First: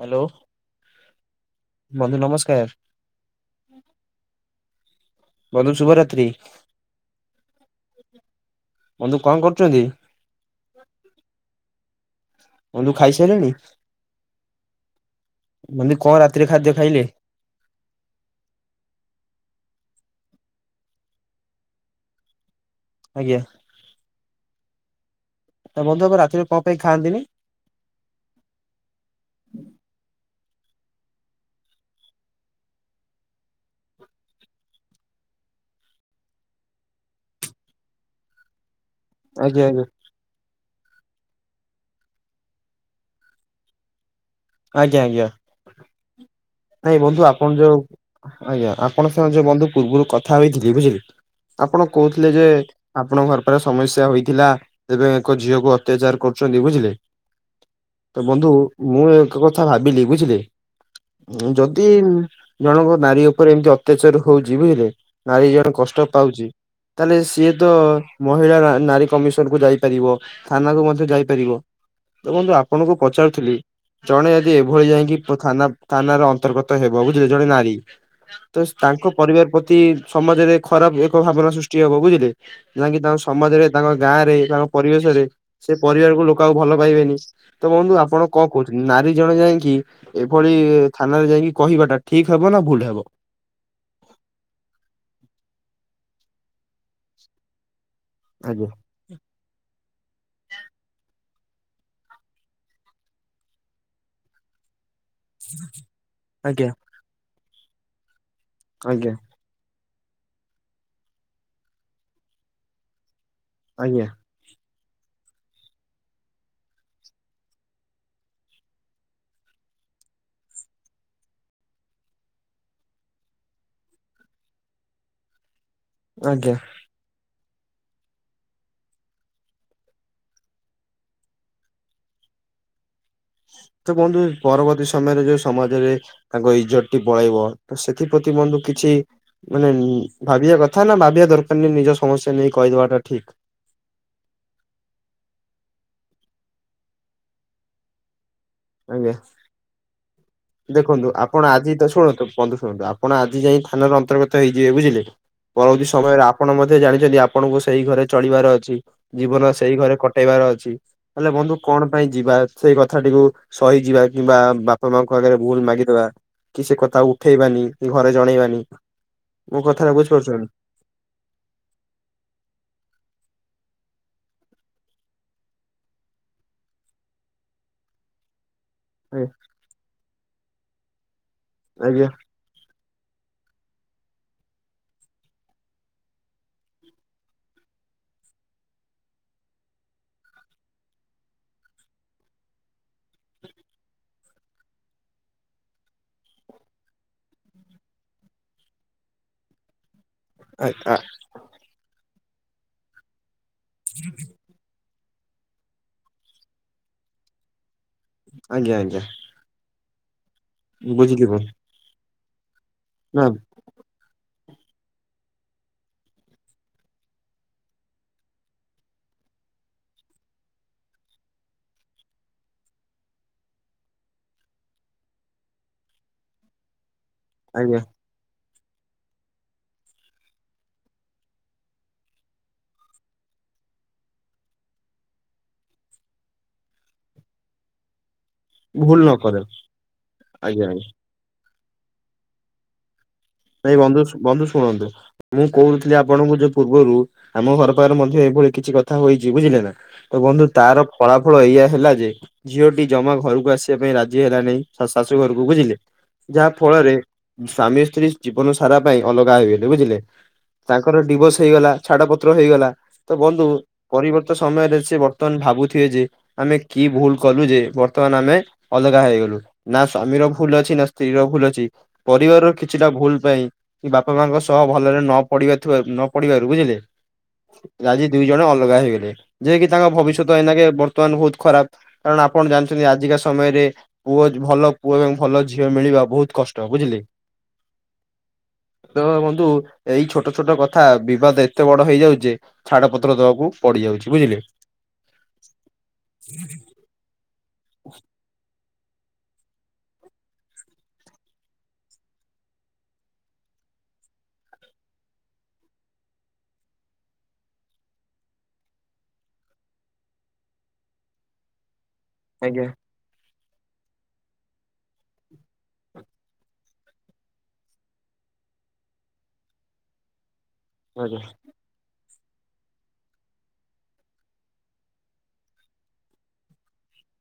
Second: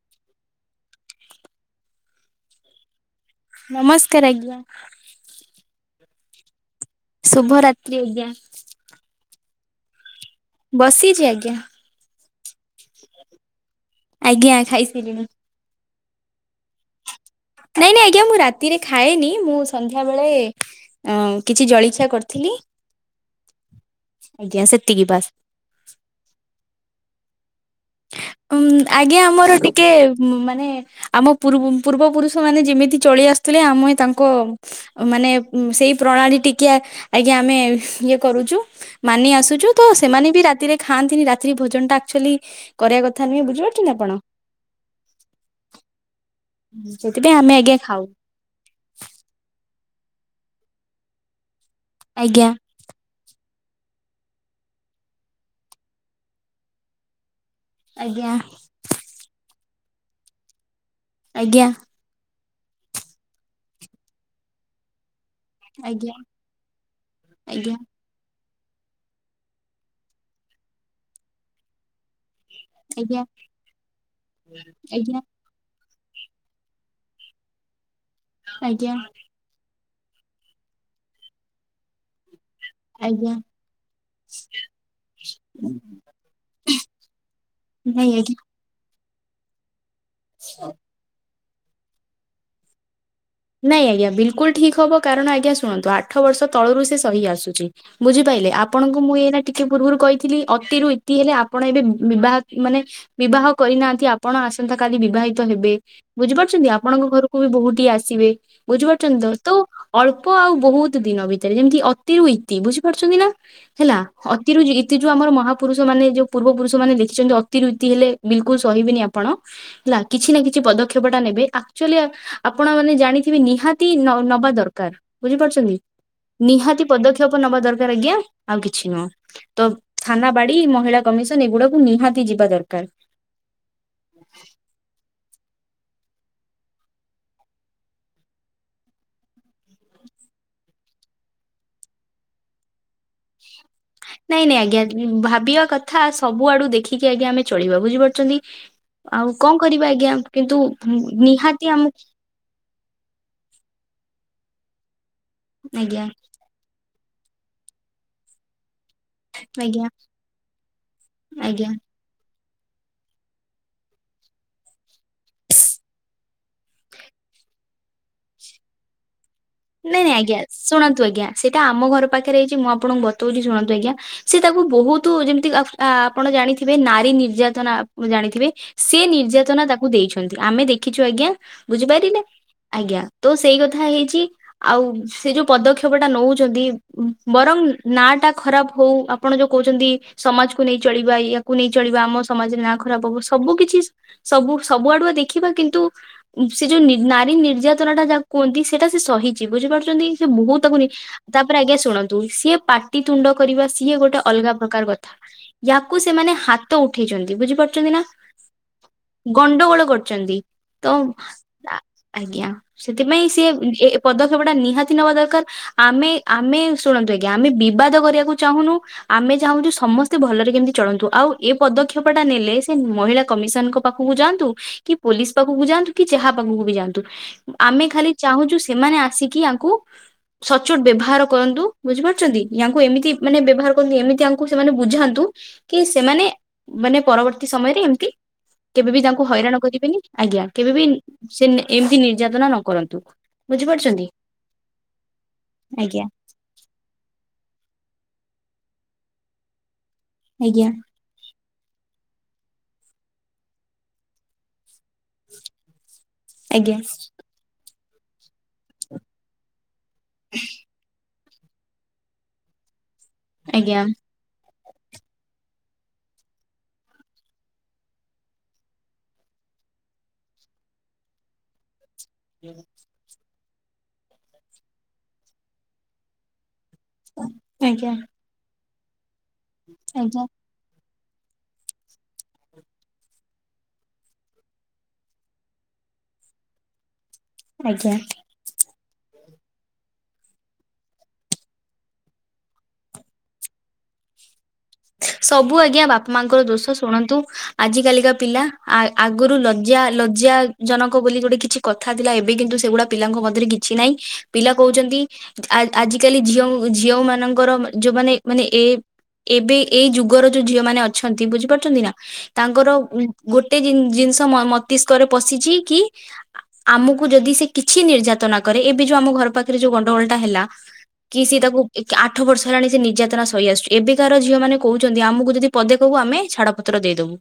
Hello, ବନ୍ଧୁ ନମସ୍କାର। ନମସ୍କାର ଆଜ୍ଞା। ବନ୍ଧୁ ଶୁଭରାତି। ଶୁଭ ରାତ୍ରି ଆଜ୍ଞା। ବନ୍ଧୁ କଣ କରୁଛନ୍ତି? ବସିଛି ଆଜ୍ଞା। ବନ୍ଧୁ ଖାଇସାରିଲେଣି? ଆଜ୍ଞା ଖାଇସାରିଲିଣି। ମାନେ କଣ ରାତିରେ ଖାଦ୍ୟ ଖାଇଲେ? ନାଇଁ ନାଇଁ ଆଜ୍ଞା ମୁଁ ରାତିରେ ଖାଏନି ମୁଁ ସନ୍ଧ୍ୟାବେଳେ ଅ କିଛି ଜଳିଖିଆ କରିଥିଲି। ଆଜ୍ଞା। ଆଜ୍ଞା ସେତିକି ବାସ୍। ତ ବନ୍ଧୁ [unintelligible] ରାତିରେ କଣ ପାଇଁ ଖଆନ୍ତିନି? ଉ ଆଜ୍ଞା ଆମର ଟିକେ ମାନେ ଆମ ପୂ ପୂର୍ବ ପୁରୁଷ ମାନେ ଯେମିତି ଚଳି ଆସୁଥିଲେ ଆମେ ତାଙ୍କ ମାନେ ସେଇ ପ୍ରଣାଳୀ ଟିକେ ଆଜ୍ଞା ଆମେ ଇଏ କରୁଛୁ। ମାନି ଆଜ୍ଞା ଆସୁଛୁ ଆଜ୍ଞା ତ ସେମାନେ ବି ରାତିରେ ଖାଆନ୍ତିନି ରାତ୍ରି ଭୋଜନ ଟା ଆଚୁଆଲି କରିବା କଥା ନୁହେଁ ବୁଝିପାରୁଛନ୍ତି ଆପଣ? ଆଜ୍ଞା ଆଜ୍ଞା ନାଇଁ ବନ୍ଧୁ ସେଥିପାଇଁ ଆପଣ ଆମେ ଯୋଉ ଆଜ୍ଞା ଖାଉ ଆଜ୍ଞା ଆପଣ ସେମାନେ ଯୋଉ ବନ୍ଧୁ ପୂର୍ବରୁ କଥା ହେଇଥିଲି ବୁଝିଲି ଆପଣ କହୁଥିଲେ ଯେ ଆଜ୍ଞା ଆପଣଙ୍କ ଘର ପାଖରେ ସମସ୍ୟା ହେଇଥିଲା ତେବେ ଏକ ଝିଅକୁ ଅତ୍ୟାଚାର କରୁଛନ୍ତି ବୁଝିଲେ। ତ ଆଜ୍ଞା ବନ୍ଧୁ ମୁଁ ଏକ କଥା ଭାବିଲି ବୁଝିଲେ ଆଜ୍ଞା ଯଦି ଜଣଙ୍କ ନାରୀ ଉପରେ ଏମିତି ଅତ୍ୟାଚାର ହଉଛି ବୁଝିଲେ। ନାରୀ ଜଣେ କଷ୍ଟ ଆଜ୍ଞା ପାଉଛି ତାହେଲେ ସିଏ ତ ଆଜ୍ଞା ମହିଳା ନାରୀ କମିଶନ କୁ ଯାଇପାରିବ ଥାନା କୁ ମଧ୍ୟ ଯାଇପାରିବ। ଦେଖନ୍ତୁ ଆପଣଙ୍କୁ ଆଜ୍ଞା ପଚାରୁଥିଲି ଜଣେ ଯଦି ଏଭଳି ଆଜ୍ଞା ଯାଇକି ଥାନା ଥାନାର ଅନ୍ତର୍ଗତ ହେବ ବୁଝିଲେ ଜଣେ ନାରୀ ତ ଆଜ୍ଞା ଆଜ୍ଞା ତାଙ୍କ ପରିବାର ପ୍ରତି ସମାଜରେ ଖରାପ ଏକ ଭାବନା ସୃଷ୍ଟି ହବ ବୁଝିଲେ। ଯାହାକି ତାଙ୍କ ଆଜ୍ଞା ସମାଜରେ ତାଙ୍କ ଗାଁ ରେ ତାଙ୍କ ପରିବେଶରେ ସେ ପରିବାରକୁ ଲୋକ ଆଉ ଭଲ ପାଇବେନି ତ ବନ୍ଧୁ ନାଇଁ ଆଜ୍ଞା ଆପଣ କଣ କହୁଛ ନାରୀ ଜଣେ ଯାଇକି ଏଭଳି ଥାନାରେ ଯାଇକି କହିବାଟା ଠିକ ହବ ନା ଭୁଲ ହବ। ନାଇଁ ଆଜ୍ଞା ବିଲକୁଲ ଠିକ୍ ହବ କାରଣ ଆଜ୍ଞା ଶୁଣନ୍ତୁ ଆଠ ବର୍ଷ ତଳରୁ ସେ ସହି ଆସୁଛି। ବୁଝିପାରିଲେ ଆଜ୍ଞା। ଆପଣଙ୍କୁ ମୁଁ ଏଇନା ଟିକେ ପୂର୍ବରୁ କହିଥିଲି ଅତିରୁ ଇତି ହେଲେ ଆପଣ ଏବେ ବିବାହ ମାନେ ବିବାହ କରିନାହାନ୍ତି ଆପଣ ଆସନ୍ତା କାଲି ବିବାହି ହେବେ ବୁଝିପାରୁଛନ୍ତି ଆଜ୍ଞା ଆପଣଙ୍କ ଘରକୁ ବି ବୋହୂ ଟିଏ ଆସିବେ ଆଜ୍ଞା ବୁଝିପାରୁଛନ୍ତି ତ। ତ ଅଳ୍ପ ଆଉ ବହୁତ ଦିନ ଭିତରେ ଯେମିତି ଅତି ରୁଇତି ବୁଝିପାରୁଛନ୍ତି ନା? ହେଲା। ଆଜ୍ଞା ତିଇତି ଯଉ ଆମର ମହାପୁରୁଷ ମାନେ ଯୋଉ ପୂର୍ବ ପୁରୁଷ ମାନେ ଲେଖିଛନ୍ତି ଅତି ରୁ ଇତି ହେଲେ ବିଲକୁଲ ସହିବେନି ଆପଣ। ହେଲା କିଛି ନା କିଛି ପଦକ୍ଷେପ ଟା ନେବେ ଆକ୍ଚୁଆଲି ଆପଣ ମାନେ ଜାଣିଥିବି ନିହାତି ନବା ଦରକାର ବୁଝିପାରୁଛନ୍ତି ଆଜ୍ଞା ନିହାତି ପଦକ୍ଷେପ ନବା ଦରକାର ଆଜ୍ଞା ଆଉ କିଛି ନୁହଁ। ତ ଥାନା ବାଡି ମହିଳା କମିଶନ ଏଗୁଡାକୁ ନିହାତି ଯିବା ଦରକାର। ତ ବନ୍ଧୁ ପରବର୍ତ୍ତୀ ସମୟରେ ଯୋଉ ସମାଜରେ ତାଙ୍କ ଇଜ୍ଜତ ଟି ପଳେଇବ ତ ସେଥିପ୍ରତି ବନ୍ଧୁ କିଛି ମାନେ ଭାବିବା କଥା ନା ଭାବିବା ଦରକାରନାଇଁ ନିଜ ସମସ୍ୟା ନେଇ କହିଦବାଟା ଠିକ। ନାଇଁ ନାଇଁ ଆଜ୍ଞା ଭାବିବା କଥା ସବୁ ଆଡୁ ଦେଖିକି ଆଜ୍ଞା ଆମେ ଚଳିବା ବୁଝିପାରୁଛନ୍ତି। ଆଜ୍ଞା। ଆଉ କଣ କରିବା ଆଜ୍ଞା। କିନ୍ତୁ ଦେଖନ୍ତୁ ଆପଣ ନିହାତି ଆଜି ଆମ ତ ଶୁଣନ୍ତୁ ବନ୍ଧୁ ଶୁଣନ୍ତୁ ଆପ ଆପଣ ଆଜି ଯାଇ ଥାନାରେ ଅନ୍ତର୍ଗତ ହେଇଯିବେ ବୁଝିଲେ ପରବର୍ତ୍ତୀ ଆଜ୍ଞା ସମୟରେ ଆପ ଆପଣ ମଧ୍ୟ ଜାଣିଛନ୍ତି ଆପଣଙ୍କୁ ସେଇ ଘରେ ଚଳିବାର ଅଛି। ଜୀବନ ସେଇ ଆଜ୍ଞା ଘରେ କଟେଇବାର ଅଛି ହେଲେ ବନ୍ଧୁ ଆଜ୍ଞା। କଣ ପାଇଁ ଯିବା ସେଇ କଥାଟିକୁ ସହିଯିବା କିମ୍ବା ବାପା ମାଙ୍କ ଆଗରେ ଭୁଲ ମାଗିଦବା। କି ସେ କଥା ଉଠେଇବାନି କି ଘରେ ଜଣେଇବାନି। ମୋ କଥାଟା ନାଇଁ ନାଇଁ ଆଜ୍ଞା ବୁଝିପାରୁଛନ୍ତି ଶୁଣନ୍ତୁ ଆଜ୍ଞା ସେଟା ଆମ ଘର ପାଖରେ ହେଇଛି ମୁଁ ଆପଣଙ୍କୁ ଵତଉଛି ଶୁଣନ୍ତୁ ଆଜ୍ଞା। ସେ ତାକୁ ବହୁତ ଯେମିତି ଆପଣ ଜାଣିଥିବେ ନାରୀ ନିର୍ଯାତନା ଜାଣିଥିବେ। ସେ ନିର୍ଯାତନା ତାକୁ ଦେଇଛନ୍ତି ଆମେ ଦେଖିଛୁ ଆଜ୍ଞା ଆଜ୍ଞା। ବୁଝିପାରିଲେ। ଆଜ୍ଞା ତୋ ସେଇ କଥା ହେଇଚି। ଆଉ ସେ ଯୋଉ ପଦକ୍ଷେପ ଟା ନଉଛନ୍ତି ବରଂ ନା ଟା ଖରାପ ହଉ ଆପଣ ଯୋଉ କହୁଛନ୍ତି ସମାଜକୁ ନେଇ ଚଳିବା ୟାକୁ ନେଇ ଚଳିବା ଆମ ସମାଜରେ ନାଁ ଖରାପ ହବ ସବୁ କିଛି- ସବୁ ସବୁଆଡୁଆ ଦେଖିବା କିନ୍ତୁ ସେ ଯୋଉ ନି ନାରୀ ନିର୍ଯାତନାଟା ଯାହାକୁ କୁହନ୍ତି ସେଟା ସେ ସହି ବୁଝିପାରୁଛନ୍ତି ସେ ମୁହୁଁ ତାକୁନି ଆଜ୍ଞା ତାପରେ ଆଜ୍ଞା ଶୁଣନ୍ତୁ ସିଏ ପା ପାଟି ତୁଣ୍ଡ କରିବା ସିଏ ଗୋଟେ ଅଲଗା ପ୍ରକାର କ ୟାକୁ ସେମାନେ ହାତ ଉଠେଇଛନ୍ତି ବୁଝିପାରୁଛନ୍ତି ନା। ଆଜ୍ଞା ଆଜ୍ଞା। ଗଣ୍ଡଗୋଳ କରୁଚନ୍ତି ତ ବୁଝିଲି ମୁଁ ଆଜ୍ଞା ନା ସେଥିପାଇଁ ସିଏ ପଦକ୍ଷେପ ଟା ନିହାତି ନେବା ଦରକାର ଆମେ ଆମେ ଶୁଣନ୍ତୁ ଆଜ୍ଞା ଆମେ ବିବାଦ କରିବାକୁ ଚାହୁଁନୁ। ଆମେ ଚାହୁଁଛୁ ସମସ୍ତେ ଭଲରେ କେମିତି ଚଳନ୍ତୁ ଆଉ ଏ ପଦକ୍ଷେପ ଟା ନେଲେ ସେ ମହିଳା କମିଶନଙ୍କ ପାଖକୁ ଯାଆନ୍ତୁ କି ପୋଲିସ ପାଖକୁ ଯାଆନ୍ତୁ କି ଯାହା ପାଖକୁ ଯାଆନ୍ତୁ ଆଜ୍ଞା ଆମେ ଖାଲି ଚାହୁଁଚୁ ସି ସେମାନେ ଆସିକି ଆଙ୍କୁ ସଚୋଟ ବ୍ୟବହାର କରନ୍ତୁ, ବୁଝିପାରୁଛନ୍ତି ୟାଙ୍କୁ ଏମିତି ମାନେ ବ୍ୟବହାର କରନ୍ତନ୍ତିୁ ଏମିତିଙ୍କୁ ସେମାନେ ବୁଝାନ୍ତୁ। କି ସେମାନେ ମାନେ, ପରବର୍ତ୍ତୀ ସମୟରେ ଏମତି କେବେ ଭୁଲ ବିି ନ ତାଙ୍କୁ କର ହଇରାଣ କରିବେନି, ଆଜ୍ଞା, କେବେ ବିି ସେ ଏମିତି ନିର୍ଯାତନା ନ କରନ୍ତୁ। ଭାଇ ବନ୍ଧୁ, ବୁଝିପାରୁଛନ୍ତି ବନ୍ଧୁ, ଶୁଣନ୍ତୁ ମୁଁ କହୁଥିଲି ଆଜ୍ଞା ଆପଣଙ୍କୁ ଯଦି ପୂର୍ବରୁ ଆମ ଘର ପାଖରେ ମଧ୍ୟ ଏଇଭଳି କିଛି କଥା ହୋଇଛି, ବୁଝିଲେ ନା ତ ବନ୍ଧୁ ଆଜ୍ଞା ତାର, ଫଳାଫଳ ଏଇଆ ହେଲା ଯେ ଝିଅଟି ଜମା ଘରକୁ ଆସିବା ପାଇଁ ରାଜି ହେଲା ନେଇଁ। ଶ ଶାଶୁ ଘରକୁ ବୁଝିଲେ ଯାହା ଆଜ୍ଞା ଫଳରେ ସ୍ଵାମୀ ସ୍ତ୍ରୀ ଜୀବନ ସାରା ପାଇଁ ଅଲଗା ହେଇଗଲେ ବୁଝିଲେ ତାଙ୍କର ଡିଭୋର୍ସ ହେଇଗଲା ଛାଡପତ୍ର ହେଇଗଲା। ତ ବନ୍ଧୁ ଆଜ୍ଞା ପରିବର୍ତ୍ତ ସମୟରେ ସେ ବର୍ତ୍ତମାନ ଭାବୁଥିବେ ଯେ ଆମେ କି ଭୁଲ କଲୁ ଯେ ବର୍ତ୍ତମାନ ଆମେ ଅଲଗା ହେଇଗଲୁ। ନା ସ୍ଵାମୀର ଭୁଲ ଅଛି ନା ସ୍ତ୍ରୀ ର ଭୁଲ ଅଛି। ପରିବାରର କିଛିଟା ଭୁଲ ପାଇଁ କି ବାପା ମାଙ୍କ ସହ ଭଲରେ ନ ପଡିବାଥିବା ନ ପଡିବାରୁ ବୁଝିଲେ। ଆଜ୍ଞା ଆଜି ଦୁଇ ଜଣ ଅଲଗା ହେଇଗଲେ ଯ କିି ତାଙ୍କ ଆଜ୍ଞା ଭବିଷ୍ୟତ ଏଇନାକେ ବର୍ତ୍ତମାନ ବହୁତ ଖରାପ। କାରଣ ଆପଣ ଜାଣିଛନ୍ତି ଆଜିକା ସମୟରେ ପୁଅ ଭଲ ପୁଅ ଏବଂ ଭଲ ଝିଅ ମିଳିବା ବହୁତ କଷ୍ଟ ବୁଝିଲେ। ଆଜ୍ଞା। ତ ବନ୍ଧୁ ଏଇ ଛୋଟ ଛୋଟ କଥା ବିବାଦ ଏତେ ବଡ ହେଇଯାଉଛିଯେ ଛାଡ ପତ୍ର ଦବାକୁ ପଡିଯାଉଛି ବୁଝିଲେ? ସବୁ ଆଜ୍ଞା ବାପା ମାଆଙ୍କର ଦୋଷ ଶୁଣନ୍ତୁ ଆଜି କାଲିକା ପିଲା। ଆ ଆଗରୁ ଲଜ୍ଜା ଲଜ୍ଜା ଜନକ ବୋଲି ଗୋଟେ କିଛି କଥା ଥିଲା ଏବେ କିନ୍ତୁ ସେଗୁଡା ପିଲାଙ୍କ ମଧ୍ୟରେ କି କିଛି ନାଇଁ ପିଲା କହୁଛନ୍ତି। ଆ ଆଜିକାଲି ଝିଅ ଝିଅ ମାନଙ୍କର ଯୋଉମାନେ ମାନେ ଏ ଏବେ ଏଇ ଯୁଗର ଯୋଉ ଝିଅ ମାନେ ଅଛନ୍ତି ବୁଝିପାରୁଛନ୍ତି ନା ଆଜ୍ଞା ତାଙ୍କର ଉ ଗୋଟେ ଜିନିଷ ମସ୍ତିଷ୍କରେ ପଶିଛି କି ଆମକୁ ଯଦି ସେ କିଛି ନିର୍ଯାତନା କରେ ଏବେ ଯୋଉ ଆମ ଘର ପାଖରେ ଯୋଉ ଗଣ୍ଡଗୋଳଟା ହେଲା। ଆଜ୍ଞା କି ସିଏ ତାକୁ ଆଠ ବର୍ଷ ହେଲାଣି ସେ ନିର୍ଯାତନା ସହିଆସୁଛି ଏବେ କାର ଝିଅମାନେ କହୁଛନ୍ତି ଆମକୁ ଯଦି ପଦେ କହିବୁ ଆମେ ଛାଡ ପତ୍ର ଦେଇଦବୁ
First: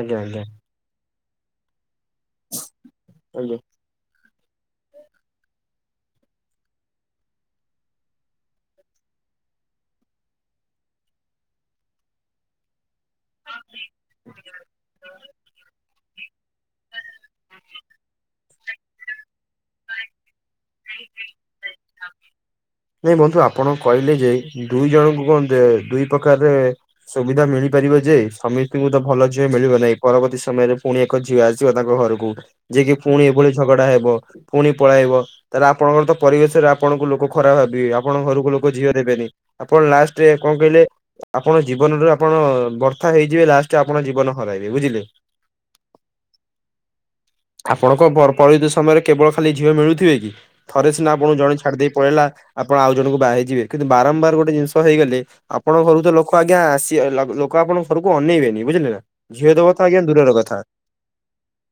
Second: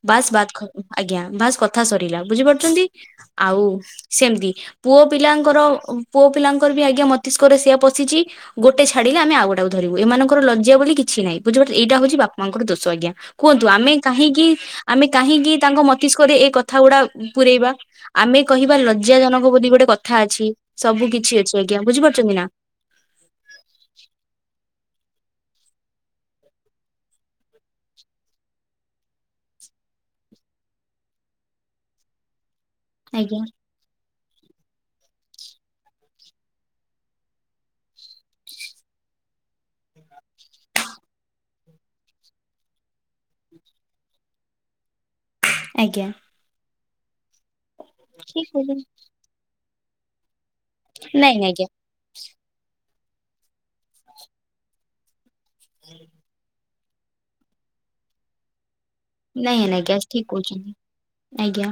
ଆଜ୍ଞା ବାସ୍ ବା ଆଜ୍ଞା [unintelligible] ଆଜ୍ଞା ବାସ୍ କଥା ସରିଲା ବୁଝିପାରୁଛନ୍ତି ଆଜ୍ଞା। ଆଉ ସେମିତି ପୁଅ ପିଲାଙ୍କର ପୁଅ ପିଲାଙ୍କର ବି ଆଜ୍ଞା ମସ୍ତିଷ୍କରେ ସେଇଆ ପଶିଛି। ଗୋଟେ ଛାଡିଲେ ଆମେ ଆଉ ଗୋଟେ ଧରିବୁମାନଙ୍କ ଲଜା ବୋଲି କିଛି ହିଁ ବୁଝିପାରିଲ ଏଇଟା ହଉଛି ବାପା ମାଙ୍କର ଦୋଷ ଆଜ୍ଞା। କୁହନ୍ତୁ ଆମେ କାହିଁକି ଆମେ କାହିଁକି ତାଙ୍କ ମସ୍ତିଷ୍କରେ ଏଇ କଥା ଗୁଡା ପୁରେଇବା ଆମେ କହିବା ଲଜ୍ଜାଜନକ ବୋଲି ଗୋଟେ କଥା ଅଛି ସବୁ କିଛି ଅଛି ଆଜ୍ଞା ବୁଝିପାରୁଛନ୍ତି ନା? ନାଇଁ ବନ୍ଧୁ ଆପଣ କହିଲେ ଯେ ଦୁଇ ଜଣଙ୍କୁ କଣ ଦୁଇ ପ୍ରକାରରେ ସୁବିଧା ମିଳିପାରିବ ଯେ ସମିସ୍ତିଙ୍କୁ ତ ଭଲ ଝିଅ ମିଳିବ ନାହିଁ ପରବର୍ତି ସମୟରେ ଫୁଣି ତାଙ୍କ ଝିଅ ଆସିବ ତାଙ୍କ ଘରକୁ ଯିଏ କିି ପୁଣି ଆଜ୍ଞା। ଏଭଳି ଝଗଡା ହେବ ପୁଣି ପଳାଇବ। ତାହେଲେ ଆପଣଙ୍କର ତ ପରିବେଶରେ ଆପଣଙ୍କୁ ଲୋକ ଖରାପ ଭାବିବେ ଆପଣଙ୍କ ଘରକୁ ଲୋକ ଝିଅ ଦେବେନି। ଆପଣ ଲାଷ୍ଟରେ କଣ କହିଲେ ଆପଣ ଜୀବନ ରୁ ଆପଣ ବର୍ଥା ହେଇଯିବେ ଲାଷ୍ଟ ଆପଣ ଜୀବନ ହରାଇବେ ବୁଝିଲେ? ଆଜ୍ଞା। ଆପଣଙ୍କ ବର୍ ଠିକ୍ ପରିମିତ କହୁଛନ୍ତି ସମୟରେ କେବଳ ଖାଲି ଝିଅ ମିଳୁଥିବେ କି ଥରେ ସିନା ଆପଣଙ୍କୁ ନାଇଁ ଜଣେ ଆଜ୍ଞା। ଛାଡିଦେଇ ପଳେଇଲା ଆପଣ ଆଉ ଜଣଙ୍କୁ ବାହାହେଇଯିବେ କିନ୍ତୁ ବାରମ୍ବାର ଗୋଟେ ଜିନିଷ ହେଇଗଲେ ଆପଣଙ୍କ ଘରୁକୁ ତ ଲୋକ ଆଜ୍ଞା ଆସି ଲ ଲୋକ ଆପଣଙ୍କ ଘରକୁ ଅନେଇବେନି ବୁଝିଲେ ନା? ଝିଅ ନାଇଁ ଦବତ ଆଜ୍ଞା ଠିକ୍ ଦୂରର କଥା। କହୁଛନ୍ତି ଆଜ୍ଞା।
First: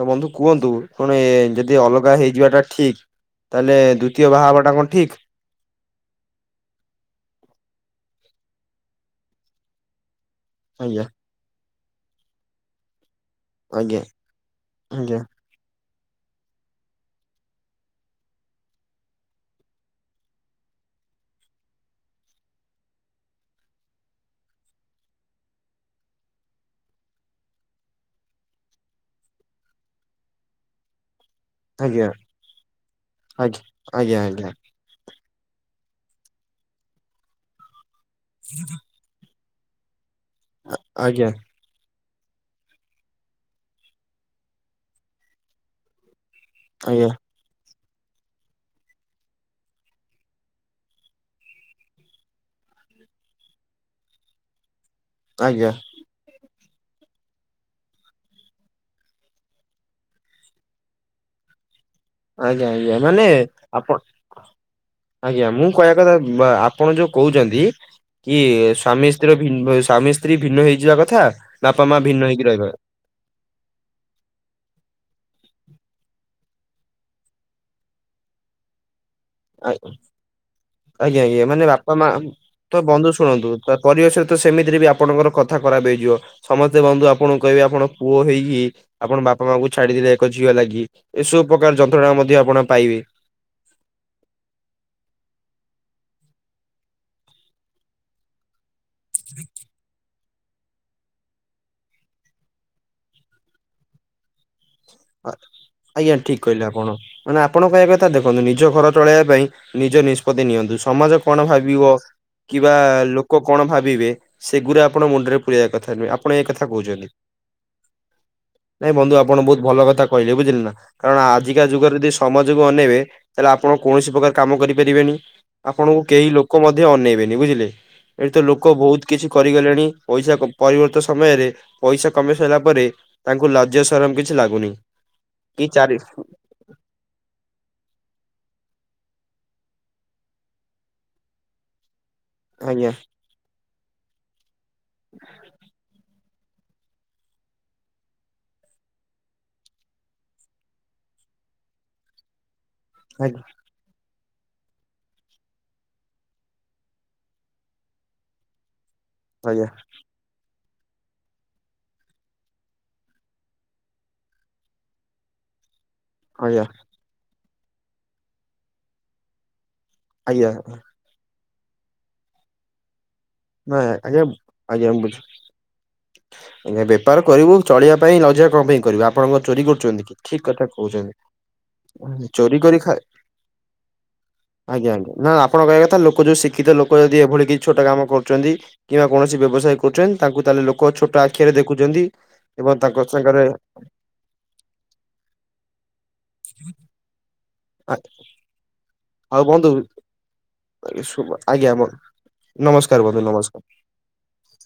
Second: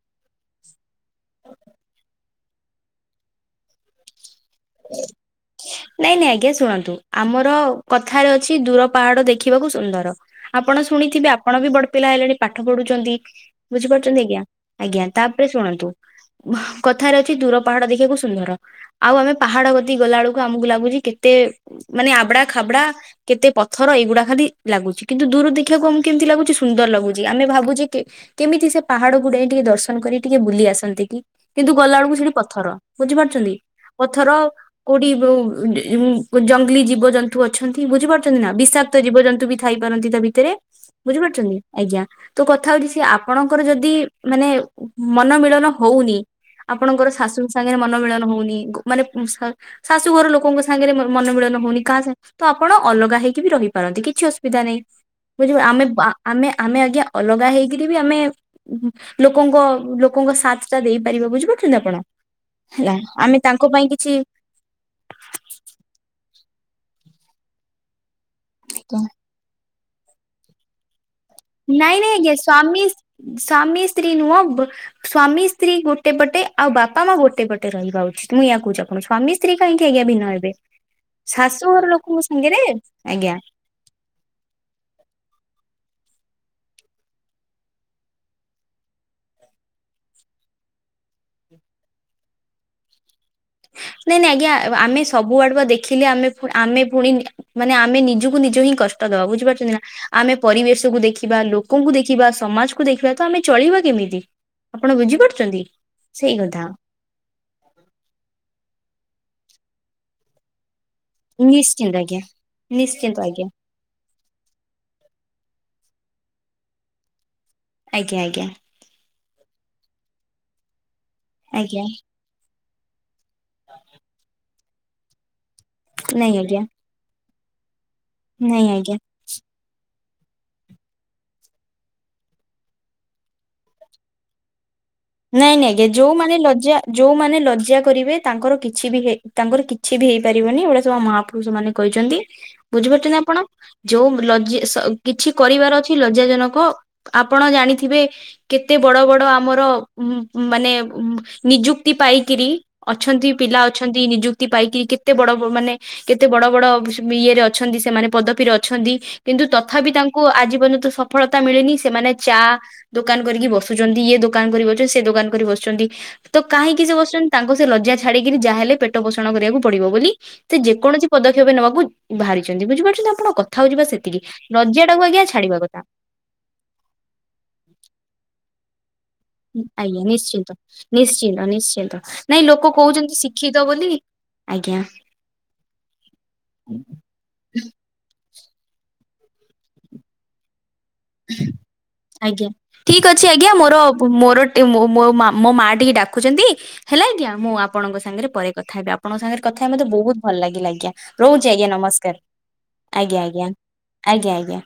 ତ ବନ୍ଧୁ କୁଅନ୍ତୁ କଣ ଯଦି ଅଲଗା ହେଇଯିବା ଟା ଠିକ୍‌ ତାହେଲେ ଦ୍ବିତୀୟ ବାହାହବା ଏଟା କଣ ଠିକ? ନାଇଁ ନାଇଁ ଆଜ୍ଞା ଶୁଣନ୍ତୁ ଆମର କଥାରେ ଅଛି ଦୂର ପାହାଡ ଦେଖିବାକୁ ସୁନ୍ଦର। ଆପଣ ଆଜ୍ଞା ଶୁଣିଥିବେ ଆପଣ ବି ବଡପିଲା ହେଲେଣି ପାଠ ପଢୁଚନ୍ତି। ବୁଝିପାରୁଚନ୍ତି ଆଜ୍ଞା, ଆଜ୍ଞା ତା ପରେ ଶୁଣନ୍ତୁ କଥାରେ ଅଛି ଦୂର ପାହାଡ ଦେଖିବାକୁ ସୁନ୍ଦର ଆଉ ଆମେ ପାହାଡ କତିକି ଗଲାବେଳୁକୁ ଆମକୁ ଲାଗୁଛି କେତେ ମାନେ ଆବ୍‌ଡା ଖାବ୍‌ଡା। କେତେ ପଥର ଏଇଗୁଡା ଖାଲି ଲାଗୁଛି କିନ୍ତୁ ଦୂର ଦେଖିଆକୁ ଆମକୁ କେମିତି ଲାଗୁଛି ସୁନ୍ଦର ଲାଗୁଛି ଆମେ ଭାବୁଛେ କି କେମିତି ସେ ପାହାଡକୁୁ ଡେଇଁକି ଟିକେ ଦର୍ଶନ କରି ଟିକେ ବୁଲି ଆସନ୍ତି କି? କିନ୍ତୁ ଗଲା ଆଜ୍ଞା ବେଳୁକୁ ସେଠି ପଥର ବୁଝିପାରୁଛନ୍ତି ଆଜ୍ଞା ଆଜ୍ଞା ପଥର ଆଜ୍ଞା କୋଉଠି ଯୋଉ [inaudible] ଜଙ୍ଗଲୀ ଜୀବଜନ୍ତୁ ଅଛନ୍ତି ବୁଝିପାରୁଛନ୍ତି ନା ବିଷା ତ ଜୀବଜନ୍ତୁ ବି ଥାଇ ପାରନ୍ତି ତା ଭିତରେ ଆଜ୍ଞା ବୁଝିପାରୁଛନ୍ତି? ଆଜ୍ଞା ତୋ କଥା ହଉଛି ସେ ଆପଣଙ୍କର ଯଦି ମାନେ ମନମିଳନ ହଉନି ଆପଣଙ୍କର ଆଜ୍ଞା ଶାଶୁଙ୍କ ସାଙ୍ଗରେ ମନ ମିିଳନ ହଉନି ଗ ମାନେ ଶା ଶାଶୁ ଘର ଲୋକଙ୍କ ସାଙ୍ଗରେ ମୋର ମନ ମିଳନ ହଉନି କାହା ସାଙ୍ଗ ତ ଆପଣ ଅଲଗା ହେଇକି ବି ରହିିପାରନ୍ତି କିଛି ଅସୁବିଧା ନାହିଁ ବୁଝିପା ଆଜ୍ଞା ଆମେ ଆ ଆମେ ଆମେ ଆଜ୍ଞା ଅଲଗା ହେଇକିରି ବି ଆମେ ଉଁ ଲୋକଙ୍କ ଲୋକଙ୍କ ସାଥ୍ ଟା ଦେଇପାରିବେ ବୁଝିପାରୁଛନ୍ତି ଆପଣ? ଆଜ୍ଞା ହେଲା ଆଜ୍ଞା ମାନେ ଆମେ ତାଙ୍କ ପାଇଁ ଆପଣ କିଛି ଆଜ୍ଞା ମୁଁ କହିବା କଥା ଆପଣ ଯୋଉ କହୁଛନ୍ତି କି ସ୍ଵାମୀ ସ୍ୱାମୀ ସ୍ତ୍ରୀ ଭିନ୍ନ ହେଇଯିବା କଥା? ବାପା ମା ନାଇଁ ନାଇଁ ଭିନ୍ନ ଆଜ୍ଞା ହେଇକି ରହିବା ସ୍ଵାମୀ ସ୍ଵାମୀ ସ୍ତ୍ରୀ ନୁହଁ ସ୍ଵାମୀ ସ୍ତ୍ରୀ ଗୋଟେ ପଟେ ଆଉ ବାପା ମା ଗୋଟେ ପଟେ ରହିବା ଉଚିତ ମୁଁ ଏୟା କହୁଛି ଆପଣଙ୍କୁ ସ୍ଵାମୀ ସ୍ତ୍ରୀ ସ୍ତ୍ରୀ ଆ କାହିଁକି ଆଜ୍ଞା ଭିନ୍ନ ହେବେ ଆଜ୍ଞା ଆଜ୍ଞା ମାନେ ଶାଶୁଘର ବାପା ମା ଲୋକଙ୍କ ସାଙ୍ଗରେ ବନ୍ଧୁ ଆଜ୍ଞା। ଶୁଣନ୍ତୁ ତ ପରିବେଶରେ ତ ସେମିତିରେ ବି ଆପଣଙ୍କର କଥା ଖରାପ ହେଇଯିବ। ସମସ୍ତେ ବନ୍ଧୁ ଆପଣଙ୍କୁ କହିବେ ଆପଣଙ୍କ ପୁଅ ହେଇକି ଆପଣ ବାପା ମାଆଙ୍କୁ ଛାଡିଦେଲେ ଏକ ଝିଅ ଲାଗି ଏସବୁ ପକାର ଯନ୍ତ୍ରଣା ମଧ୍ୟ ଆପଣ ପାଇବେ। ନାଇଁ ନାଇଁ ଆଜ୍ଞା ଆମେ ସବୁ ଆଡେ ପା ଦେଖିଲେ ଆମେ ଆମେ ଫୁ ଆମେ ଫୁଣି ମାନେ ଆମେ ନିଜକୁ ନିଜ ହିଁ କଷ୍ଟ ଦବା ବୁଝିପାରୁଚନ୍ତି ନା? ଆମେ ପରିବେଶକୁ ଦେଖିବା, ଲୋକଙ୍କୁ ଦେଖିବା, ସମାଜକୁ ଦେଖିବା ତ ଆମେ ଚଳିବା କେମିତି? ଆପଣ ବୁଝିପାରୁଚନ୍ତି ଆଜ୍ଞା ଠିକ ସେଇ କହିଲେ କଥା? ଆପଣ ମାନେ ଆପଣ କହିବା କଥା ଦେଖନ୍ତୁ ନିଜ ଘର ଚଳେଇବା ପାଇଁ ନିଜ ନିଷ୍ପତି ନିଅନ୍ତୁ ସମାଜ କଣ ଭାବିବ ନିଶ୍ଚିନ୍ତ ଆଜ୍ଞା। କିବା ନିଶ୍ଚିନ୍ତ ଲୋକ ଆଜ୍ଞା କଣ ଭାବିବେ ସେଗୁରା ଆପଣ ମୁଣ୍ଡରେ ପୂରେଇଆ କଥା ନୁହେଁ ଆପଣ ଏ କଥା କୋଉଚନ୍ତି। ଆଜ୍ଞା ଆଜ୍ଞା। ନାଇଁ ବନ୍ଧୁ ଆପଣ ବହୁତ୍‌ ଭଲ କଥା କହିଲେ ବୁଝିଲେ ନା କାରଣ ଆଜିକା ଆଜ୍ଞା ଯୁଗରେ ଦି ସମାଜକୁ ଅନେଇବେ ତାହାଲେ ଆପଣ କୌଣସି ପ୍ରକାର କାମ କରିପାରିବେନି ଆପଣଙ୍କୁ କେହି ନାଇଁ ଲୋକ ଆଜ୍ଞା ମଧ୍ୟ ଅନେଇବେନି ବୁଝିଲେ। ଏଇ ତ ନାଇଁ ଲୋକ ଆଜ୍ଞା। ବହୁତ କିଛି କରିଗଲେଣି ପଇସା ପରିବର୍ତ୍ତ ସମୟରେ ପଇସା କମେଇ ସାଇଲା ପରେ ତାଙ୍କୁ ଲାଜ୍ୟ ସରମ କିଛି ଲାଗୁନି। ନାଇଁ କି ନାଇଁଜ୍ଞା ଚାରି ଯୋଉମାନେ ଲଜ୍ୟା ଯୋଉମାନେ ଲଜ୍ଜା କରିବେ ତାଙ୍କର କିଛି ବି ହେଇ ତାଙ୍କର କିଛି ବି ହେଇପାରିବନି ଏଉରା ସବୁ ମହାପୁରୁଷ ମାନେ କହିଛନ୍ତି। ଆଜ୍ଞା ବୁଝିପାରୁଚନ୍ତି ଆପଣ ଯୋଉ ଲଜି ସ କିଛି କରିବାର ଅଛି ଲଜ୍ଜା ଜନକ ଆପଣ ଜାଣିଥିବେ କେତେ ବଡ ବଡ ଆମର ଉ ମାନେ ନିଯୁକ୍ତି ପାଇକିରି ଅଛନ୍ତି ଆଜ୍ଞା ପିଲା ଅ ଅଛନ୍ତି ନିଯୁକ୍ତି ପାଇକି କେତେ ବଡ ମାନେ କେତେ ବଡ ବଡ ଇଏରେ ଅଛନ୍ତି ସେମାନେ ପଦପିରେ ଅଛନ୍ତି କିନ୍ତୁ ତଥାପି ତାଂ କୁ ଆଜି ପର୍ଯ୍ୟନ୍ତ ସଫଳତା ମିଳିନି ସେମାନେ ଚା ଦୋକାନ୍ କରିକି ବସୁଚନ୍ତି ଇଏ ଦୋକାନ୍ କରିକି ବ ରେ ସେ ଦୋକାନ୍ କରି ବସୁଚନ୍ତି ତ ଆଜ୍ଞା କାହିଁକି ସେ ବସୁଚନ୍ ତାଙ୍କୁ ସେ ଲଜ୍ଜା ଛାଡ଼ିକିରି ଯାହେଲେ ପେଟ ପୋଷଣ କରିବାକୁ ପଡିବ ବୋଲି ଆଜ୍ଞା ସେ ଯେକୌଣସି ପଦକ୍ଷେପ ନବାକୁ ବାହାରିଛନ୍ତି ବୁଝିପାରୁଛନ୍ତି ଆପଣ କଥା ନା ହୋଉଯିବା ସେତିକି ଆଜ୍ଞା ଲଜ୍ଜା ମୁଁ ଟାକୁ ବୁଝୁ ଆଜ୍ଞା ଛାଡ଼ିବା କଥା। ଆଜ୍ଞା ବେପାର କରିବୁ ଚଳିବା ପାଇଁ ଲଜା କଁ ପାଇଁ କରିବୁ ଆ ଆପଣଙ୍କ ଚୋରି ଆଜ୍ଞା କରୁଚନ୍ତି କି ଠିକ୍ ନିଶ୍ଚିନ୍ତ। କଥା ନିଶ୍ଚିନ୍ତ ନିଶ୍ଚିନ୍ତ କୋଉଚନ୍ତି ନାଇଁ ଚୋରି ଲୋକ କରି ଖାଏ କହୁଛନ୍ତି ଶିକ୍ଷିତ ବୋଲି ଆଜ୍ଞା ଆଜ୍ଞା ନା ଆପଣ କହିଆ କଥା ଲୋକ ଯୋଉ ଶିକ୍ଷିତ ଲୋକ ଯେ ଏଭଳି କିଛି ଛୋଟ କାମ କରୁଚନ୍ତି କିମ୍ବା କୌଣସି ବ୍ୟବସାୟ କରୁଚନ୍ତି ତାଙ୍କୁ ତାହାଲେ ଲୋକ ଛୋ ଟ ଆଖିଆରେ ଦେଖୁଚନ୍ତି ଏବଂ ତାଙ୍କ ସାଙ୍ଗରେ ର ମୋର ଏ ମୋ ମୋ ମା ମୋ ମା ଟିକେ ଡାକୁଚନ୍ତି ହେଲା ଆଜ୍ଞା ମୁଁ ଆପଣଙ୍କ ଆ- ସାଙ୍ଗରେ ପରେ କଥା ହେବି ଆ ଆପଣଙ୍କ ସାଙ୍ଗରେ ଆଉ କଥା ବନ୍ଧୁ ହେଇ ମତେ ବୋହୁତ୍ ଭଲ୍ ଲାଗିଲା ଆଜ୍ଞା ଶୁ- ରୋହୁଚି ଆଜ୍ଞା ବ- ନମସ୍କାର୍ ନମସ୍କାର ଆଜ୍ଞା ବନ୍ଧୁ ଆଜ୍ଞା। ନମସ୍କାର। ଆଜ୍ଞା ଆଜ୍ଞା।